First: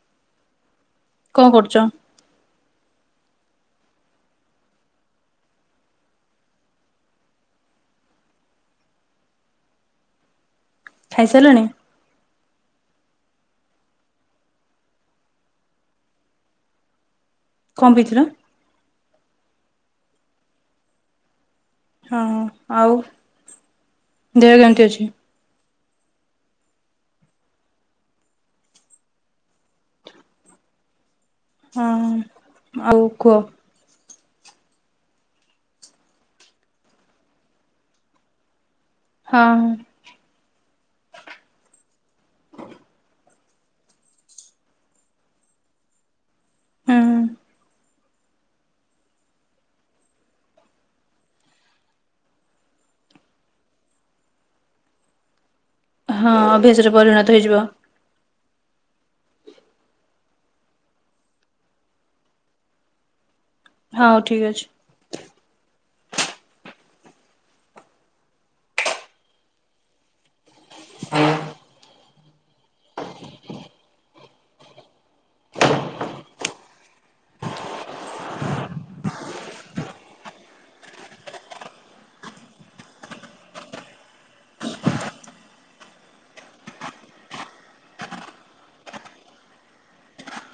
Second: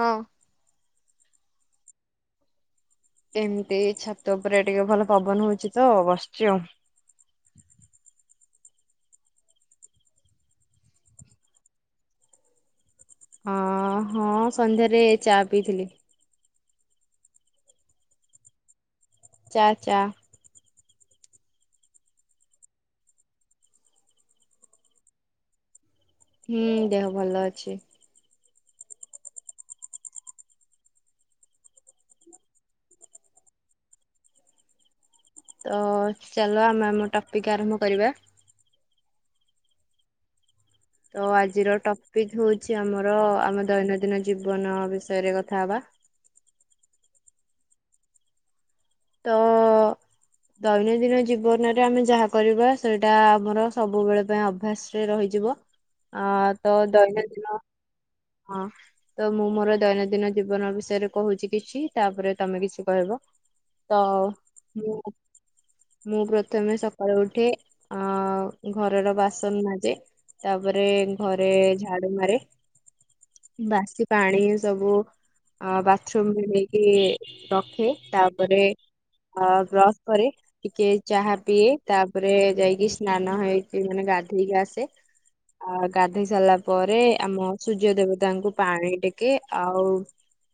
ହଁ। କଣ କରୁଛ? ଏମିତି ଛାତ ଉପରେ ଟିକେ ଭଲ ପବନ ହଉଛି ତ ବସିଛି ଆଉ। ଖାଇସାରିଲେଣି? ହଁ ହଁ ସନ୍ଧ୍ୟାରେ ଚା ପିଇଥିଲି। କଣ ପିଇଥିଲ? ଚା ଚା। ହଁ ଆଉ ଦେହ କେମିତି ଅଛି? ହୁଁ ଦେହ ଭଲ ଅଛି। ହଁ ଆଉ କୁହ। ତ ଚାଲ ଆମେ ଆମ ଟପିକ ଆରମ୍ଭ କରିବା? ହଁ। ତ ଆଜିର ଟପିକ ହଉଛି ଆମର ଆମ ଦୈନନ୍ଦିନ ଜୀବନ ବିଷୟରେ କଥା ହବା। ହୁଁ ତ ଦୈନନ୍ଦିନ ଜୀବନରେ ଆମେ ଯାହା କରିବା ସେଇଟା ଆମର ସବୁବେଳେ ପାଇଁ ଅଭ୍ୟାସ। ରହିଯିବ ଆ ହଁ ତ ଅଭ୍ୟାସରେ ପରିଣତ ହେଇଯିବ। ଦୈନନ୍ଦିନ ହଁ ତ ମୁଁ ମୋର ଦୈନନ୍ଦିନ ଜୀବନ ବିଷୟରେ କହୁଛି କିଛି ତାପରେ ତମେ କିଛି କହିବ। ତ ହଉ ଠିକ୍ ଅଛି। ମୁଁ ମୁଁ ପ୍ରଥମେ ସକାଳୁ ଉଠି ଅ ଘରର ବାସନ ମାଜେ ତାପରେ ଘରେ ଝାଡୁ ମାରେ ବାସି ପାଣି ସବୁ ଅ ବାଥରୁମରେ ନେଇକି ରଖେ ତାପରେ ଆ ବ୍ରସ୍ କରେ। ଟିକେ ଚାହା ପିଏ ତାପରେ ଯାଇକି ସ୍ନାନ ହେଇକି ମାନେ ଗାଧେଇକି ଆସେ। ଆ ଗାଧୋଇ ସାରିଲା ପରେ ଆମ ସୂର୍ଯ୍ୟ ଦେବତାଙ୍କୁ ପାଣି ଟେକେ ଆଉ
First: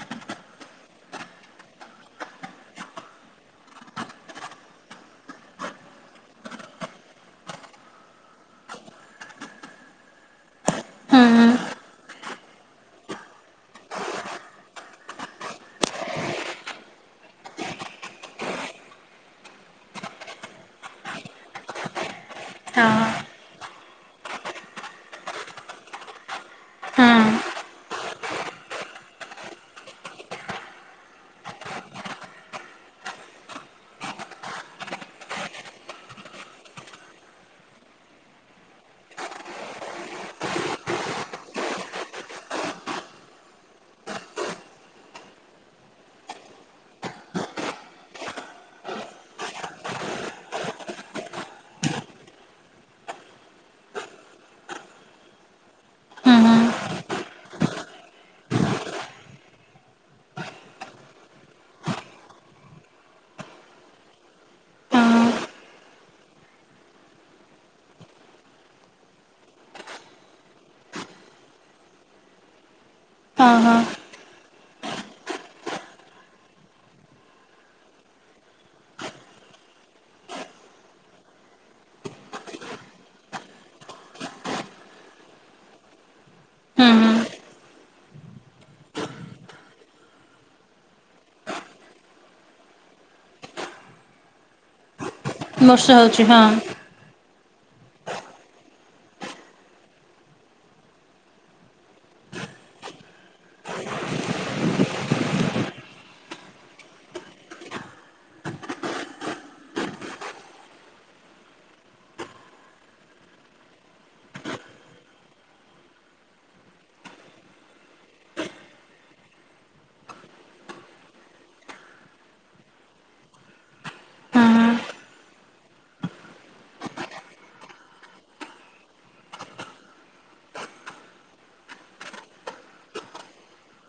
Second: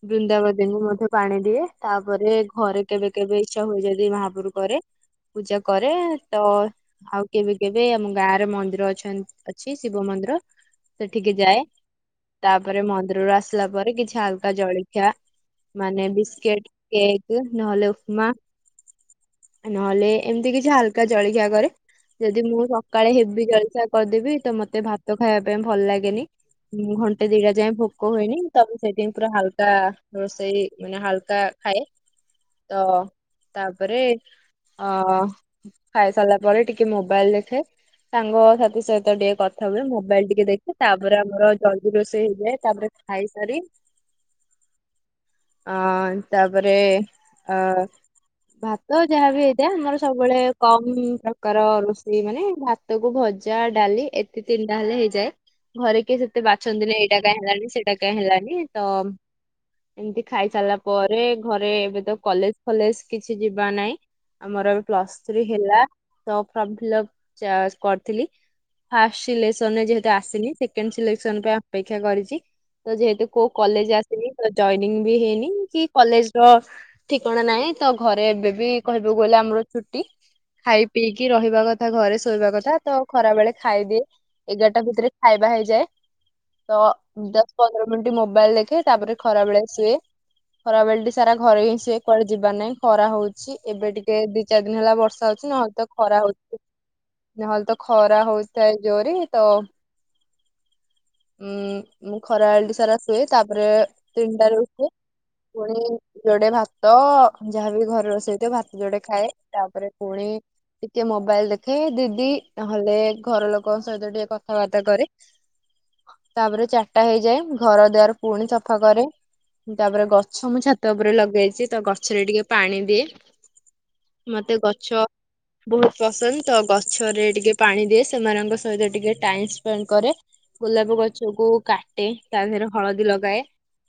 ବୃନ୍ଦାବତୀଙ୍କୁ ମଧ୍ୟ ପାଣି ଦିଏ ତାପରେ ଘରେ କେବେ କେବେ ଇଚ୍ଛା ହୁଏ ଯଦି ମହାପୁରୁ କରେ। ପୂଜା କରେ ତ ଆଉ କେବେ କେବେ ଆମ ଗାଁରେ ମନ୍ଦିର ଅ ଅଛି ଶିବ ମନ୍ଦିର ହୁଁ ସେଠିକେ ହୁଁ ଯାଏ। ତାପରେ ମନ୍ଦିରରୁ ଆସିଲା ପରେ କିଛି ହାଲକା ଜଳଖିଆ ମାନେ ବିସ୍କିଟ, କେକ୍ ନହେଲେ ଉପମା। ନହେଲେ ଏମିତି କିଛି ହାଲକା ଜଳଖିଆ କରେ। ଯଦି ମୁଁ ହଁ ସକାଳେ ହେବି ଜଳସଆ କରିଦେବି ତ ମତେ ଭାତ ଖାଇବା ପାଇଁ ଭଲ ଲାଗେନି। ହୁଁ ଘଣ୍ଟେ ଦିଟା ଯାଏ ଭୋକ ହୁଏନି ତ ମୁଁ ସେଇଥିାଇଁ ପୁରା ହାଲକା ରୋଷେଇ ହାଲକା ଖାଏ ତ ତାପରେ ଅ ଖାଇ ସାରିଲା ପରେ ଟିକେ ମୋବାଇଲ ଦେଖେ। ସାଙ୍ଗ ସାଥି ସହିତ ଟିକେ କଥା ହୁଏ ମୋବାଇଲ ଟିକେ ଦେଖି ତାପରେ ଆମର ଜଲ୍ଦି ରୋଷେଇ ହେଇଯାଏ ତାପରେ ଖାଇସାରି ଅ ତାପରେ ଅ ଭାତ ଯାହାବି ହେଇଥାଏ ଆମର ସବୁବେଳେ କମ ପ୍ରକାର ରୋଷେଇ ମାନେ ଭାତ ଭାତକୁ ଭଜା, ଡାଲି ଏତିେ ତିନିଟା ହେଲେ ହେଇଯାଏ ଘରେ କିଏ ହୁଁ ଏତେ ହୁଁ ବାଛନ୍ତି ନା ଏଇଟା କାଇଁ ହେଲାନି ସେଇଟା କାଇଁ ହେଲାନଣି ତ ଏମତି ଖାଇ ସାରିଲା ପରେ ଘରେ ଏବେ ତ କଲେଜ ଫଲେଜ କିଛି ଯିବା ନାଇଁ। ଆମର ଏବେ ହଁ ପ୍ଲସ ଥ୍ରୀ ହେଲା ତ ଫର୍ମ ଫିଲ୍ପ କରିଥିଲି। ଫାଷ୍ଟ ସିଲେସନ ରେ ଯେହେତୁ ଆସିନି ସେକେଣ୍ଡ ସିଲେସନ ଅପେକ୍ଷା କରିଛି ତ ଯେହେତୁ କୋଉ ହଁ କଲେଜ ହଁ ଜଇନିଂ ବି ହେଇନି କି କଲେଜ ର ଠିକଣା ନାହିଁ ତ ଘରେ ଏବେ ବି କହିବାକୁ ଗଲେ ଆମର ଛୁଟି। ଖାଇ ପିଇକି ରହିବା କଥା ଘରେ ଶୋଇବା କଥା ତ ଖରା ବେଳେ ଖାଇଦିଏ। ଏଗାରଟା ଭିତରେ ଖାଇବା ହେଇଯାଏ। ତ ହୁଁ ହୁଁ ଦଶ ପନ୍ଦର ମିନିଟ ମୋବାଇଲ ଦେଖେ ତାପରେ ଖରା ବେଳେ ଶୁଏ। ଖାରବଳଟା ସାରା ଘରେ ହିଁ ସୁଏ କୁଆଡ଼େ ଯିବାରେ ନାହିଁ। ଖରା ହଉଛି ଏବେ ଟିକେ ଦି ଚାରି ଦିନ ହେଲା ବର୍ଷା ହଉଛି। ନହେଲେ ତ ବର୍ଷା ହଉଛି ଖରା ହଉ ହଁ ନହେଲେ ତ ଖରା ହଉଥାଏ ଜୋରେ ତ ଉଁ ମୁଁ ଖରାଳଟି ସାରା ଶୁଏ ତାପରେ ତିନିଟାରେ ଉଠେ ପୁଣି ଯୋଡେ ଭାତ ଯାହାବି ଘରେ ରୋଷେଇଥିବ ଭାତ ଯୋଡେ ଖାଏ ତାପରେ ପୁଣି ଟିକେ ମୋବାଇଲ ଦେଖେ ଦିଦି ନହଲେ ଘର ଲୋକଙ୍କ ସହିତ ଟିକେ କଥାବାର୍ତ୍ତା କରେ। ତାପରେ ଚାରିଟା ହେଇଯାଏ ଘର ଦୁଆର ପୁଣି ସଫା କରେ। ତାପରେ ଗଛ ମୁଁ ଛାତ ଉପରେ ଲଗେଇଚି ତ ଗଛରେ ଟିକେ ପାଣି ଦିଏ। ହୁଁ ମତେ ହୁଁ ଗଛ ବହୁତ୍ ପସନ୍ଦ ତ ଗଛରେ ଟିକେ ପାଣି ଦିଏ ସେମାନଙ୍କ ସହିତ ଟିକେ ଟାଇମ୍ ସ୍ପେଣ୍ଡ୍ କରେ। ଗୋଲାପ ଗଛକୁ କାଟେ ତା ଦେହରେ ହଳଦୀ ଲଗାଏ।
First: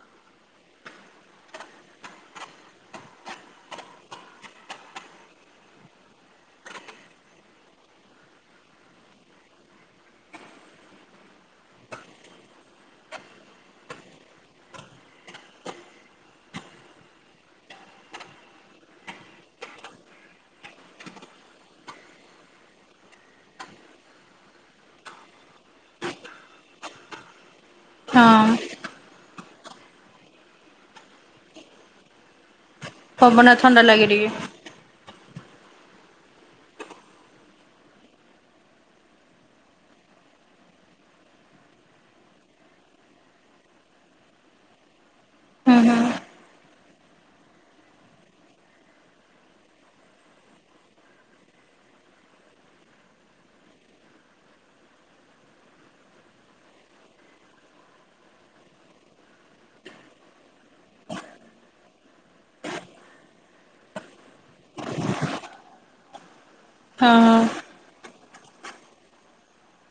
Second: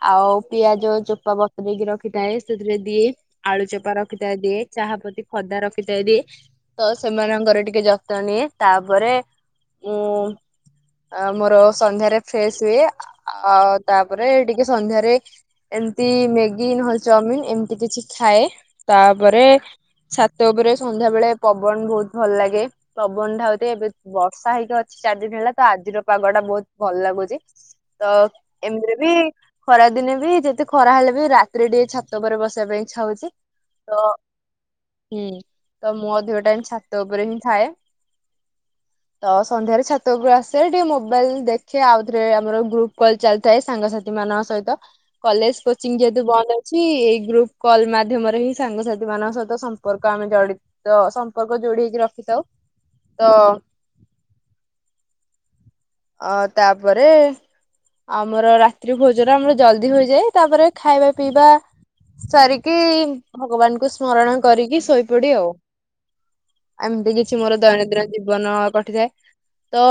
ଆଉ ପିଆଜ ଚୋପା ବତୁରେଇକି ରଖିଥାଏ ସେଥିରେ ଦିଏ। ଆଳୁ ଚୋପା ରଖିଥା ଦିଏ। ଚାହା ପ୍ରତି ଖଦା ରଖିଥା ଦିଏ। ତ ସେମାନଙ୍କର ଟିକେ ଯତ୍ନ ନିଏ ତାପରେ ମୁଁ ହଁ ଆ ମୋର ସନ୍ଧ୍ୟାରେ ଫ୍ରେସ୍ ହୁଏ ଆଉ ତାପରେ ଟିକେ ସନ୍ଧ୍ୟାରେ ଏମତି ମେଗି ନହେଲେ ଚାଉମିନ୍ ଏମିତି କିଛି ଖାଏ ତାପରେ ଛାତ ଉପରେ ସନ୍ଧ୍ୟା ବେଳେ ପବନ ବହୁତ୍ ଭଲ ଲାଗେ। ପବନ [unintelligible] ଏବେ ବର୍ଷା ହେଇକି ଅଛି ଚାରିଦିନ୍ ହେଲା। ତ ଆଜିର ପାଗ ଟା ବହୁତ୍ ଭଲ ଲାଗୁଚି ତ ହଁ ଏମିତିରେ ବି ଖରା ଦିନେ ବି ଯେତେ ଖରା ହେଲେ ବି ରାତିରେ ଟିକେ ଛାତ ଉପରେ ବସିବା ପାଇଁ। ଇଛା ହଉଚି ପବନ ଥଣ୍ଡା ତ ଲାଗେ ଟିକେ ହୁଁ ତ ମୋ ଦୋହଟା ବି ଛାତ ଉପରେ ହିଁ ଥାଏ। ତ ସନ୍ଧ୍ୟାରେ ଛାତ ଉପରକୁ ଆସ୍ ସେ ଟିକେ ମୋବାଇଲ ଦେଖେ ଆଉ ଥରେ ଆମର ଗ୍ରୁପ୍ କଲ୍ ଚାଲିଥାଏ ସାଙ୍ଗସାଥି ମାନଙ୍କ ସହିତ। କଲେଜ ହୁଁ କୋଚିଂ ହୁଁ ହଁ ଯେହେତୁ ବନ୍ଦ ଅଛି ଏଇ ଗ୍ରୁପ୍ କଲ୍ ମାଧ୍ୟମରେ ହିଁ ସାଙ୍ଗସାଥି ମାନଙ୍କ ସହିତ ସ ସମ୍ପର୍କ ଆମେ ଜଡିତ ସମ୍ପର୍କ ଯୋଡି ହେଇକି ରଖିଥାଉ ତ ଅ ତାପରେ ଆମର ରାତ୍ରି ଭୋଜନ ଆମର ଜଲଦି ହୋଇଯାଏ ତାପରେ ଖାଇବା ପିଇବା ସାରିକି ଭଗବାନଙ୍କୁ ସ୍ମରଣ କରିକି ଶୋଇପଡ଼ି ଆଉ। ଏମତି କିଛି ହଁ ମୋର ଦୈନନ୍ଦିନ ଜୀବନ କଟିଥାଏ ତ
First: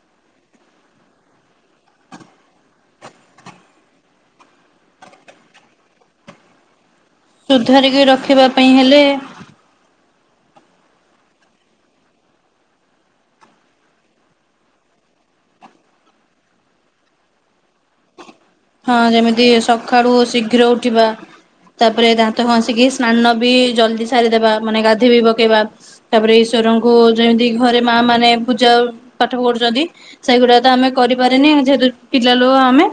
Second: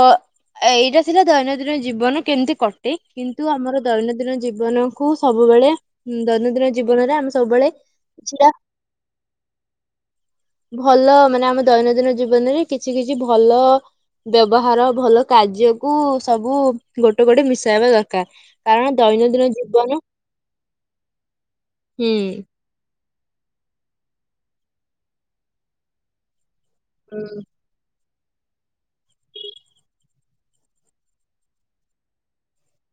ଏଇଟା ସିନା ଦୈନନ୍ଦିନ ଜୀବନ କେମିତି କଟେ କିନ୍ତୁ ଆମର ଦୈନନ୍ଦିନ ଜୀବନ କୁ ସବୁବେଳେ ହୁଁ ଦୈନନ୍ଦିନ ଜୀବନରେ ଆମସ୍ ସୁଧାରିକି ରଖିବା ପାଇଁ ହେଲେ ଭଲ ମାନେ ଆମ ଦୈନନ୍ଦିନ ଜୀବନରେ କିଛି କିଛି ଭଲ ବ୍ୟବହାର ଭଲ। କାର୍ଯ୍ୟକୁୁ ସବୁ ଗୋଟେ ଗୋଟେ ମିଶାଇବା ଦରକାର। କାରଣ ହଁ ଯେମିତି ଦୈନନ୍ଦିନ ଜୀବନ ସକାଳୁ ଶୀଘ୍ର ଉଠିବା ତାପରେ ହୁଁ ଦାନ୍ତ ଘସ ଏତିକିସ୍ ସ୍ନାନ ବି ଜଲଦି ସାରିଦବା ମାନେ ଗାଧୋଇ ବି ପକେଇବା ତାପରେ ଈଶ୍ୱରଙ୍କୁ ହୁଁ ଯେମିତି ଘରେ ମା ମାନେ ପୂଜା ପାଠ ପଢୁଚନ୍ତି। ସେଇଗୁଡା ତ ଆମେ କରିପାରିନି ଯେହେତୁ ପିଲା ଲୋକ ଆମେ।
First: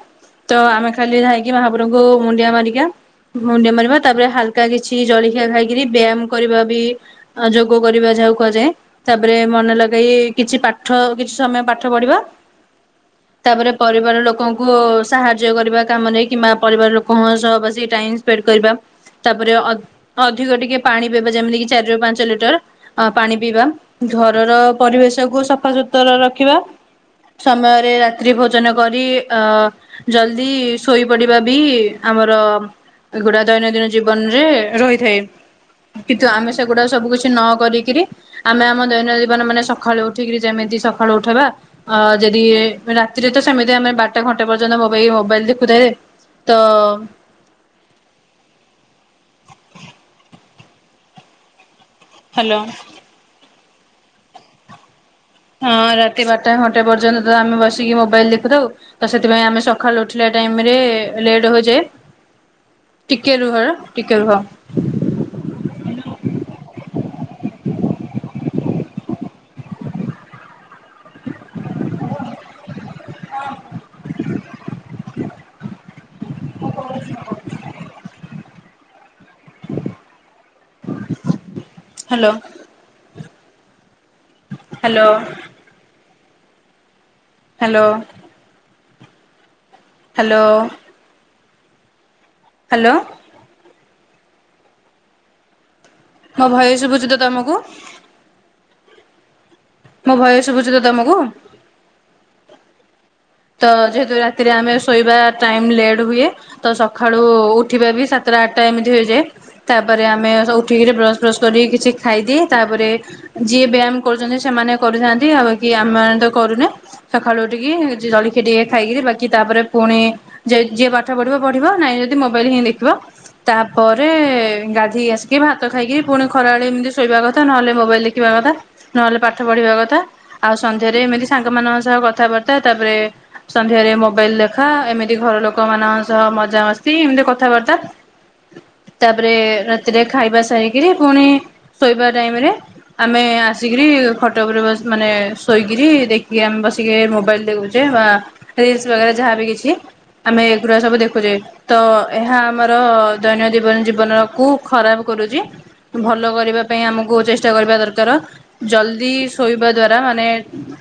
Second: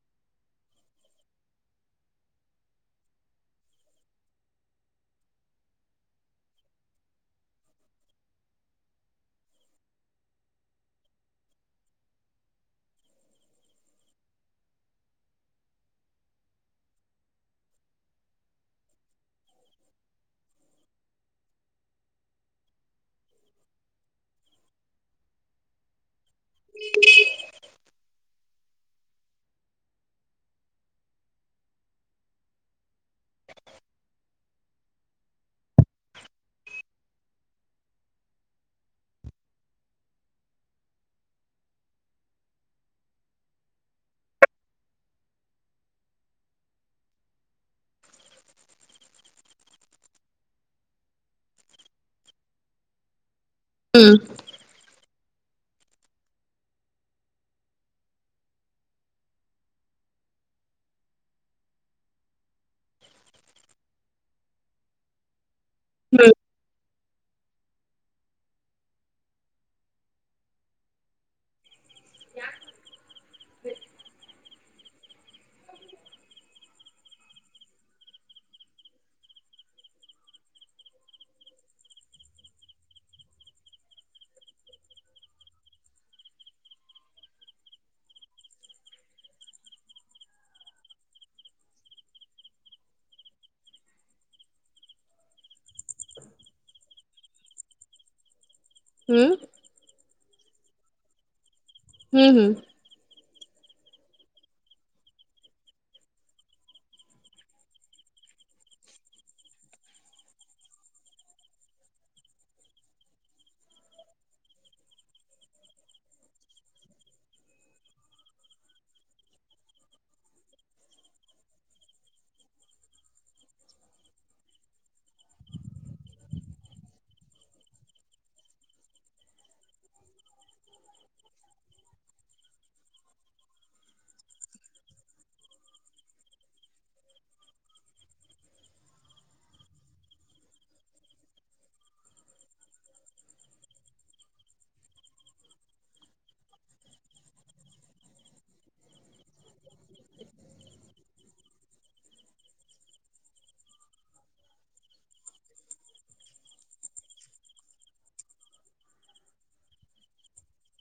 ତ ଆମେ ଖାଲି ଯାଇକି ମହା ପ୍ରଭୁଙ୍କୁ ମୁଣ୍ଡିଆ ମାରିକା। ମୁଣ୍ଡିଆ ମାରିବା ତାପରେ ହାଲକା କିଛି ଜଳଖିଆ ଖାଇକିରି ବ୍ୟାୟାମ୍ କରିବା ବି ଅ ଯୋଗ କରିବା ଯାହାକୁ କୁହାଯାଏ। ତାପରେ ମନେ ଲଗେଇ କିଛି ପାଠ କିଛି ସମୟ ପାଠ ପଢିବା। ତାପରେ ପରିବାର ଲୋକଙ୍କୁ ସାହା ଜୟ କରିବା କାମରେ କିମ୍ବା ପରିବାର ଲୋକଙ୍କ ସହ ବସି ଟାଇ ସ୍ପେଣ୍ଡ କରିବା ତାପରେ ଅ ଅଧିକ ଟିକେ ପାଣି ପିଇବେ ଯେମିତି କି ଚାରି ରୁ ପାଞ୍ଚ ଲିଟର୍। ଅ ପାଣି ପିଇବା ଘରର ପରିବେଶ କୁ ସଫାସତୁରା ରଖ ରଖିବା ସମୟରେ ରାତ୍ରି ଭୋଜନ କରି ଅ ଜଲ୍ଦି ଶୋଇପଡିବା ବି ଆମର ଏଗୁଡା ଦୈନନ୍ଦିନ ଜୀବନରେ ରହିଥାଏ କିନ୍ତୁ ଆମେ ସେଗୁଡା ସବୁ କିଛି କିଛି ନ କରିକିରି ଆମେ ଆମ ଦୈନ ଜୀବନ ମାନେ ସକାଳୁ ଉଠିକିରି ଯେମିତି ସକାଳୁ ଉଠବା ଅ ଯଦି ରାତିରେ ତ ସେମିତି ଆମେ ବାରଟା ଘଣ୍ଟେ ପର୍ଯ୍ୟନ୍ତ ମୋ ଭାଇ ମୋବାଇଲ ଦେଖୁ ଥାଏ ତ ହ୍ୟାଲୋ। ହଁ। ହଁ ରାତି ବାରଟା ଘଣ୍ଟା ପର୍ଯ୍ୟନ୍ତ ତ ଆମେ ବସିକି ମୋବାଇଲ ଦେଖୁଥାଉ। ତ ସେଥିପାଇଁ ଆମେ ସକାଳୁ ଉଠିଲା ଟାଇମରେ ଲେଟ ହୋଇଯାଏ। ଟିକେ ରୁହ ଟିକେ ରୁହ। ହଁ। Hello hello. Hello. Hello. Hello. ମୋ ଭୟସ ସୁବୁଛି ତ ତମକୁ? ହୁଁ। ମୋ ଭୟସୁ ଶୁଭୁଛି ତ ତମକୁ? ହୁଁ ହୁଁ। ତ ଯେହେତୁ ରାତିରେ ଆମେ ଶୋଇବା ଟାଇମ୍ ଲେଟ ହୁଏ। ତ ସକାଳୁ ଉଠିବା ବି ସାତଟା ଆଠଟା ଏମିତି ହେଇଯାଏ। ତାପରେ ଆମେ ସ ଉଠିକି ବ୍ରସ୍ ଫ୍ରସ୍ କରିକ କିଛି ଖାଇଦିଏ ତାପରେ ଯିଏ ବ୍ୟାୟାମ କରୁଛନ୍ତି ସେମାନେ କରିୁଥାନ୍ତି ଆଉ ବାକି ଆମେମାନେ ତ କରୁନେ ସକାଳୁ ଉଠିକି ଯିଏ ଜଳଖିଆ ଟିକେ ଖାଇକିରି ବାକି ତାପରେ ପୁଣି ଯ ଯିଏ ପାଠ ପଢିବ ପଢିବ ନାଇଁ ଯଦି ମୋବାଇଲ ହିଁ ଦେଖିବ। ତାପରେ ଗାଧେଇକି ଆସିକି ଭାତ ଖାଇକି ପୁଣି ଖରାବେଳେ ଏମିତି ଶୋଇବା କଥା ନହେଲେ ମୋବାଇଲ ଦେଖ୍ ଖିବା କଥା ନହେଲେ ପାଠ ପଢିବା କଥା ଆଉ ସନ୍ଧ୍ୟା ରେ ଏମିତି ସାଙ୍ଗମାନଙ୍କ ସହ କଥାବାର୍ତ୍ତା ତାପରେ ସନ୍ଧ୍ୟାରେ ମୋବାଇଲ ଦେଖା ଏମିତି ଘର ଲୋକମାନଙ୍କ ସହ ମଜାମସ୍ତି ଏମିତି କଥାବାର୍ତ୍ତା ତାପରେ ରାତିରେ ଖାଇବା ସାରିକିରି ପୁଣି ଶୋଇବା ଟାଇମରେ ଆମେ ଆସିକିରି ଖଟ ଉପରେ ବସ୍ ମାନେ ଶୋଇକରି ଦେଖିକି ଆମେ ବସିକି ମୋବାଇଲ୍ ଦେଖୁଛେ ବା ରିଲ୍ସ୍ ବଗେରା ଯାହାବି କିଛି ଆମେ ଏଗୁୁରା ସବୁ ଦେଖୁଛେ। ତ ଏହା ଆମର ଦୈନ ଦିବନ ଜୀବନ କୁ ଖରାପ କରୁଛି। ଭଲ କରିବା ପାଇଁ ଆମକୁ ଚେଷ୍ଟା କରିବା ଦରକାର। ଜଲଦି ଶୋଇବା ଦ୍ଵାରା ମାନେ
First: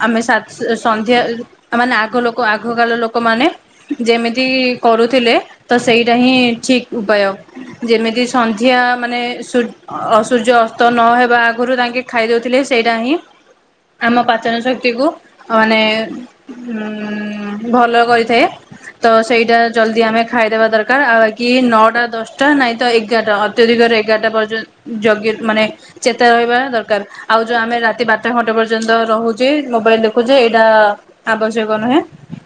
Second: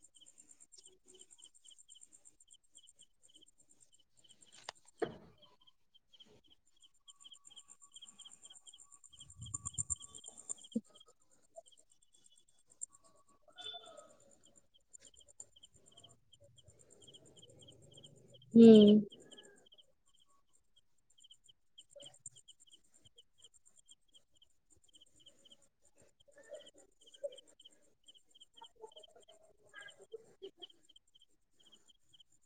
ଆମେ ସାତ୍ ସନ୍ଧ୍ୟା ଏଇ ମାନେ ଆଗ ଲୋକ ଆଗକାଳ ଲୋକମାନେ ଯେମିତି କରୁଥିଲେ ତ ସେଇଟା ହିଁ ଠିକ ଉପାୟ। ଯେମିତି ସନ୍ଧ୍ୟା ମାନେ ସୁର୍ ଅସୂର୍ଯ୍ୟ ଅସ୍ତ ନହବା ଆଗରୁ ତାଙ୍କେ ଖାଇଦଉଥିଲେ ସେଇଟା ହିଁ। ଆମ ପାଚନ ଶକ୍ତି କୁ ମାନେ ଉଁ ଭଲ କରିଥାଏ। ହୁଁ। ତ ସେଇଟା ଜଲ୍ଦି ଆମେ ଖାଇଦେବା ଦରକାର ଆଉ ବା କିି ନଅଟା ଦଶଟା ନାଇଁ ତ ଏଗାରଟା ଅ ତ୍ୟ ଦିଘରେ ଏଗାରଟା ପର୍ଯ୍ୟନ୍ତ ଜଗି ମାନେ ଚେତା ରହିବା ଦରକାର। ଆଉ ଯୋଉ ଆମେ ରାତି ବାରଟା ଖଣ୍ଡେ ପର୍ଯ୍ୟନ୍ତ ରହୁଛେ ମୋବାଇଲ ଦେଖୁଛେ ଏଇଟା ଆବଶ୍ୟକ ନୁହେଁ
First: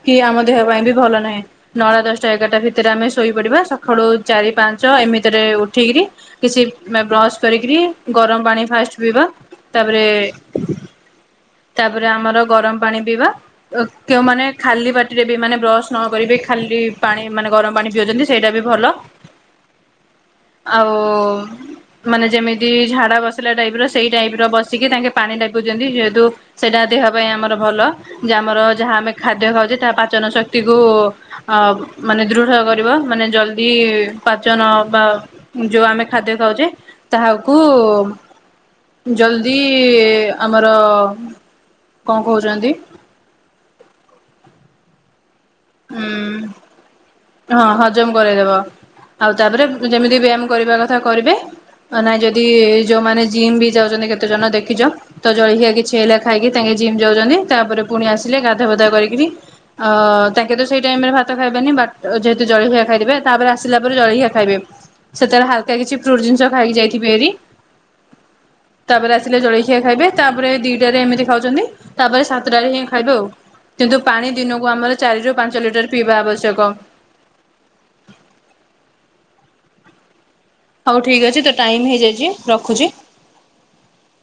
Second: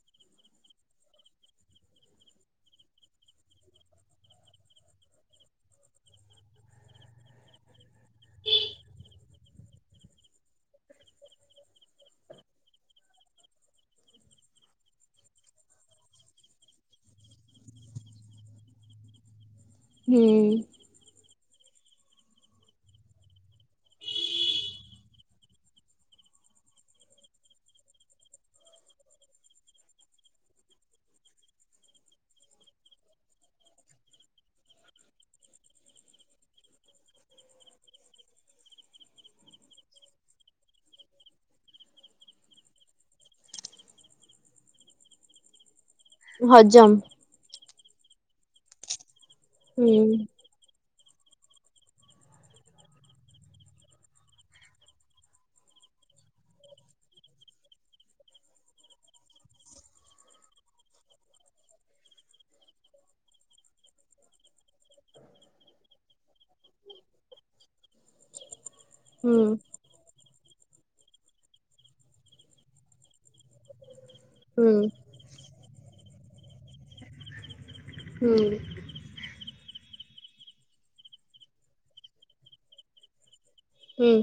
କି ଆମ ଦେହ ପାଇଁ ବି ଭଲ ନାହିଁ। ନଅଟା ଦଶଟା ଏଗାରଟା ଭିତରେ ଆମେ ଶୋଇପଡିବା ସଖାଳୁ ଚାରି ପାଞ୍ଚ ଏମିତିରେ ଉଠିକିରି କିଛି ମାନ୍ ବ୍ରସ୍ କରିକିରି ଗରମ ପାଣି ଫାଷ୍ଟ ପିଇବା। ତାପରେ ତାପରେ ଆମର ଗରମ ପାଣି ପିଇବା। ଓକେଉଁମାନେ ଖାଲି ପାଟିରେ ବି ମାନେ ବ୍ରଶ ନ କରିବି ଖାଲି ପାଣି ମାନେ ଗରମ ପାଣି ପିଉଛନ୍ତି। ସେଇଟା ବି ଭଲ। ହୁଁ। ଆଉ ମାନେ ଯେମିତି ଝାଡା ବସିଲା ଟାଇପ ର ସେଇ ଟାଇପ ର ବସିକି ତାଙ୍କେ ପାଣି ଟେକୁଚନ୍ତି ଯେହେତୁ ସେଇଟା ଦେହ ପାଇଁ ଆମର ଭଲ ଯେ ଆମର ଯାହା ଆମେ ଖାଦ୍ୟ ଖାଉଚେ ତାହା ପାଚନ ଶକ୍ତି କୁ ଅ ମାନେ ଦୃଢ କରିବ ମାନେ ଜଲଦି ପାଚନ ବା ଯୋଉ ଆମେ ଖାଦ୍ୟ ଖାଉଚେ ତାହାକୁ ଉ ଜଲଦି ଆମର କଣ କହୁଛନ୍ତି ହୁଁ ହଜମ -ହଁ ହଜମ କରେଇଦବ ଆଉ ତାପରେ ହୁଁ ଯେମିତି ବି ଆମ କରିବା କଥା କରିବେ ନାଇଁ ଯଦି ଯୋଉମାନେ ଜିମ୍ ବି ଯାଉଛନ୍ତି କେତେ ଜଣ ଦେଖିଚ ତ ଜଳଖିଆ କିଛି ହେଲେ ଖାଇକି ତାଙ୍କେ ଜିମ୍ ଯାଉଜନ୍ତି ତାପରେ ପୁଣି ଆସିଲେ ଗାଧୁଆ ପାଧୁଆ କରିକିରି ଅ ତାଙ୍କେ ତ ସେଇ ଟାଇମ ରେ ଭାତ ଖାଇବେନି ବାର ଯେହତୁ ଜଳଖିଆ ଖାଇବେ ତାପରେ ଆସିଲା ପରେ ଜଳଖିଆ ଖାଇବେ ତା ସେଥିରେ ହାଲକା କିଛି ଫ୍ରୁଟ୍ ଜିନିଷ ଖାଇକି ଯାଇଥିବେ ହାରି ତାପରେ ଆସିଲେ ହୁଁ ଜଳଖିଆ ଖାଇବେ ତାପରେ ଦିଟାରେ ଏମିତି ଖାଉଛନ୍ତି। ତାପରେ ସାତଟାରେ ହିଁ ଖାଇବେ ଆଉ କିନ୍ତୁ ପାଣି ଦିନକୁ ହୁଁ ଆମର ଚାରି ରୁ ପାଞ୍ଚ ଲିଟର ପିଇବା ଆବଶ୍ୟକ। ହୁଁ। ହଉ ଠିକ୍ ଅଛି ତ ଟାଇମ ହେଇଯାଇଚି ରଖୁଚି। ହୁଁ।